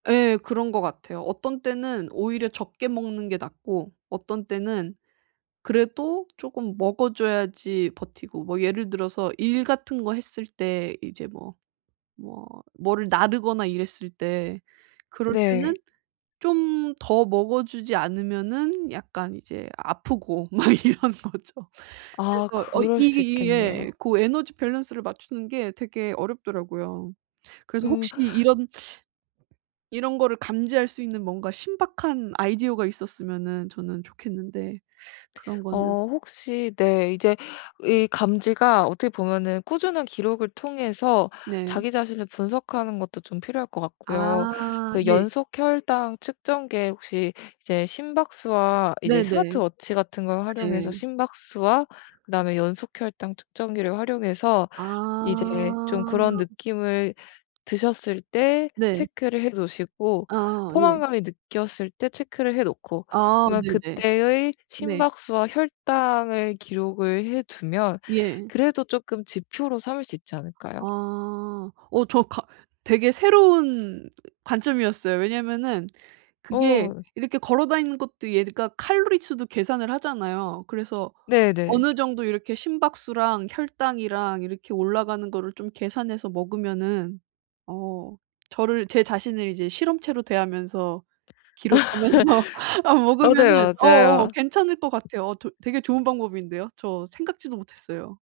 예 그런 것 같아요. 어떤 때는 오히려 적게 먹는 게 낫고 어떤 때는 그래도 쪼금 먹어 줘야지 버티고. 뭐 예를 들어서 일 같은 거 했을 때 이제 뭐, 뭐, 뭐를 나르거나 이랬을 때 그럴 네. 때는 좀 더 먹어 주지 않으면은 약간 이제 아프고 막 이런 거죠. 아 그래서 어 그럴 이게 수 이 예. 있겠네요. 고 에너지 밸런스를 맞추는 게 되게 어렵더라고요. 그래서 음. 혹시 이런 이런 거를 감지할 수 있는 뭔가 신박한 아이디어가 있었으면은 저는 좋겠는데 그런 거는 어 혹시 네. 이제 이 감지가 어떻게 보면은 꾸준한 기록을 통해서 네. 자기 자신을 분석하는 것도 좀 필요할 것 같고요. 아 그 예. 연속 혈당 측정기에 혹시 이제 심박수와 이제 네네. 스마트 워치 같은 걸 활용해서 네. 심박수와 그다음에 연속 혈당 측정기를 활용해서 이제 좀 그런 아. 느낌을 드셨을 때 네. 체크를 해 놓으시고 아 예. 포만감을 느꼈을 때 체크를 해 놓고 아 그러면 네네. 그때의 네. 심박수와 혈당을 기록을 해 두면 예. 그래도 쪼끔 지표로 삼을 수 있지 않을까요? 아 어 저 가 되게 새로운 관점이었어요. 왜냐하면은 그게 어. 이렇게 걸어 다니는 것도 얘가 칼로리 수도 계산을 하잖아요. 그래서 네네. 어느 정도 이렇게 심박수랑 혈당이랑 이렇게 올라가는 거를 좀 계산해서 먹으면은 어 저를 제 자신을 이제 실험체로 대하면서 기록하면서 어 먹으면은 맞아요, 어 어 맞아요. 괜찮을 것 같아요. 어 도 되게 좋은 방법인데요. 저 생각지도 못했어요.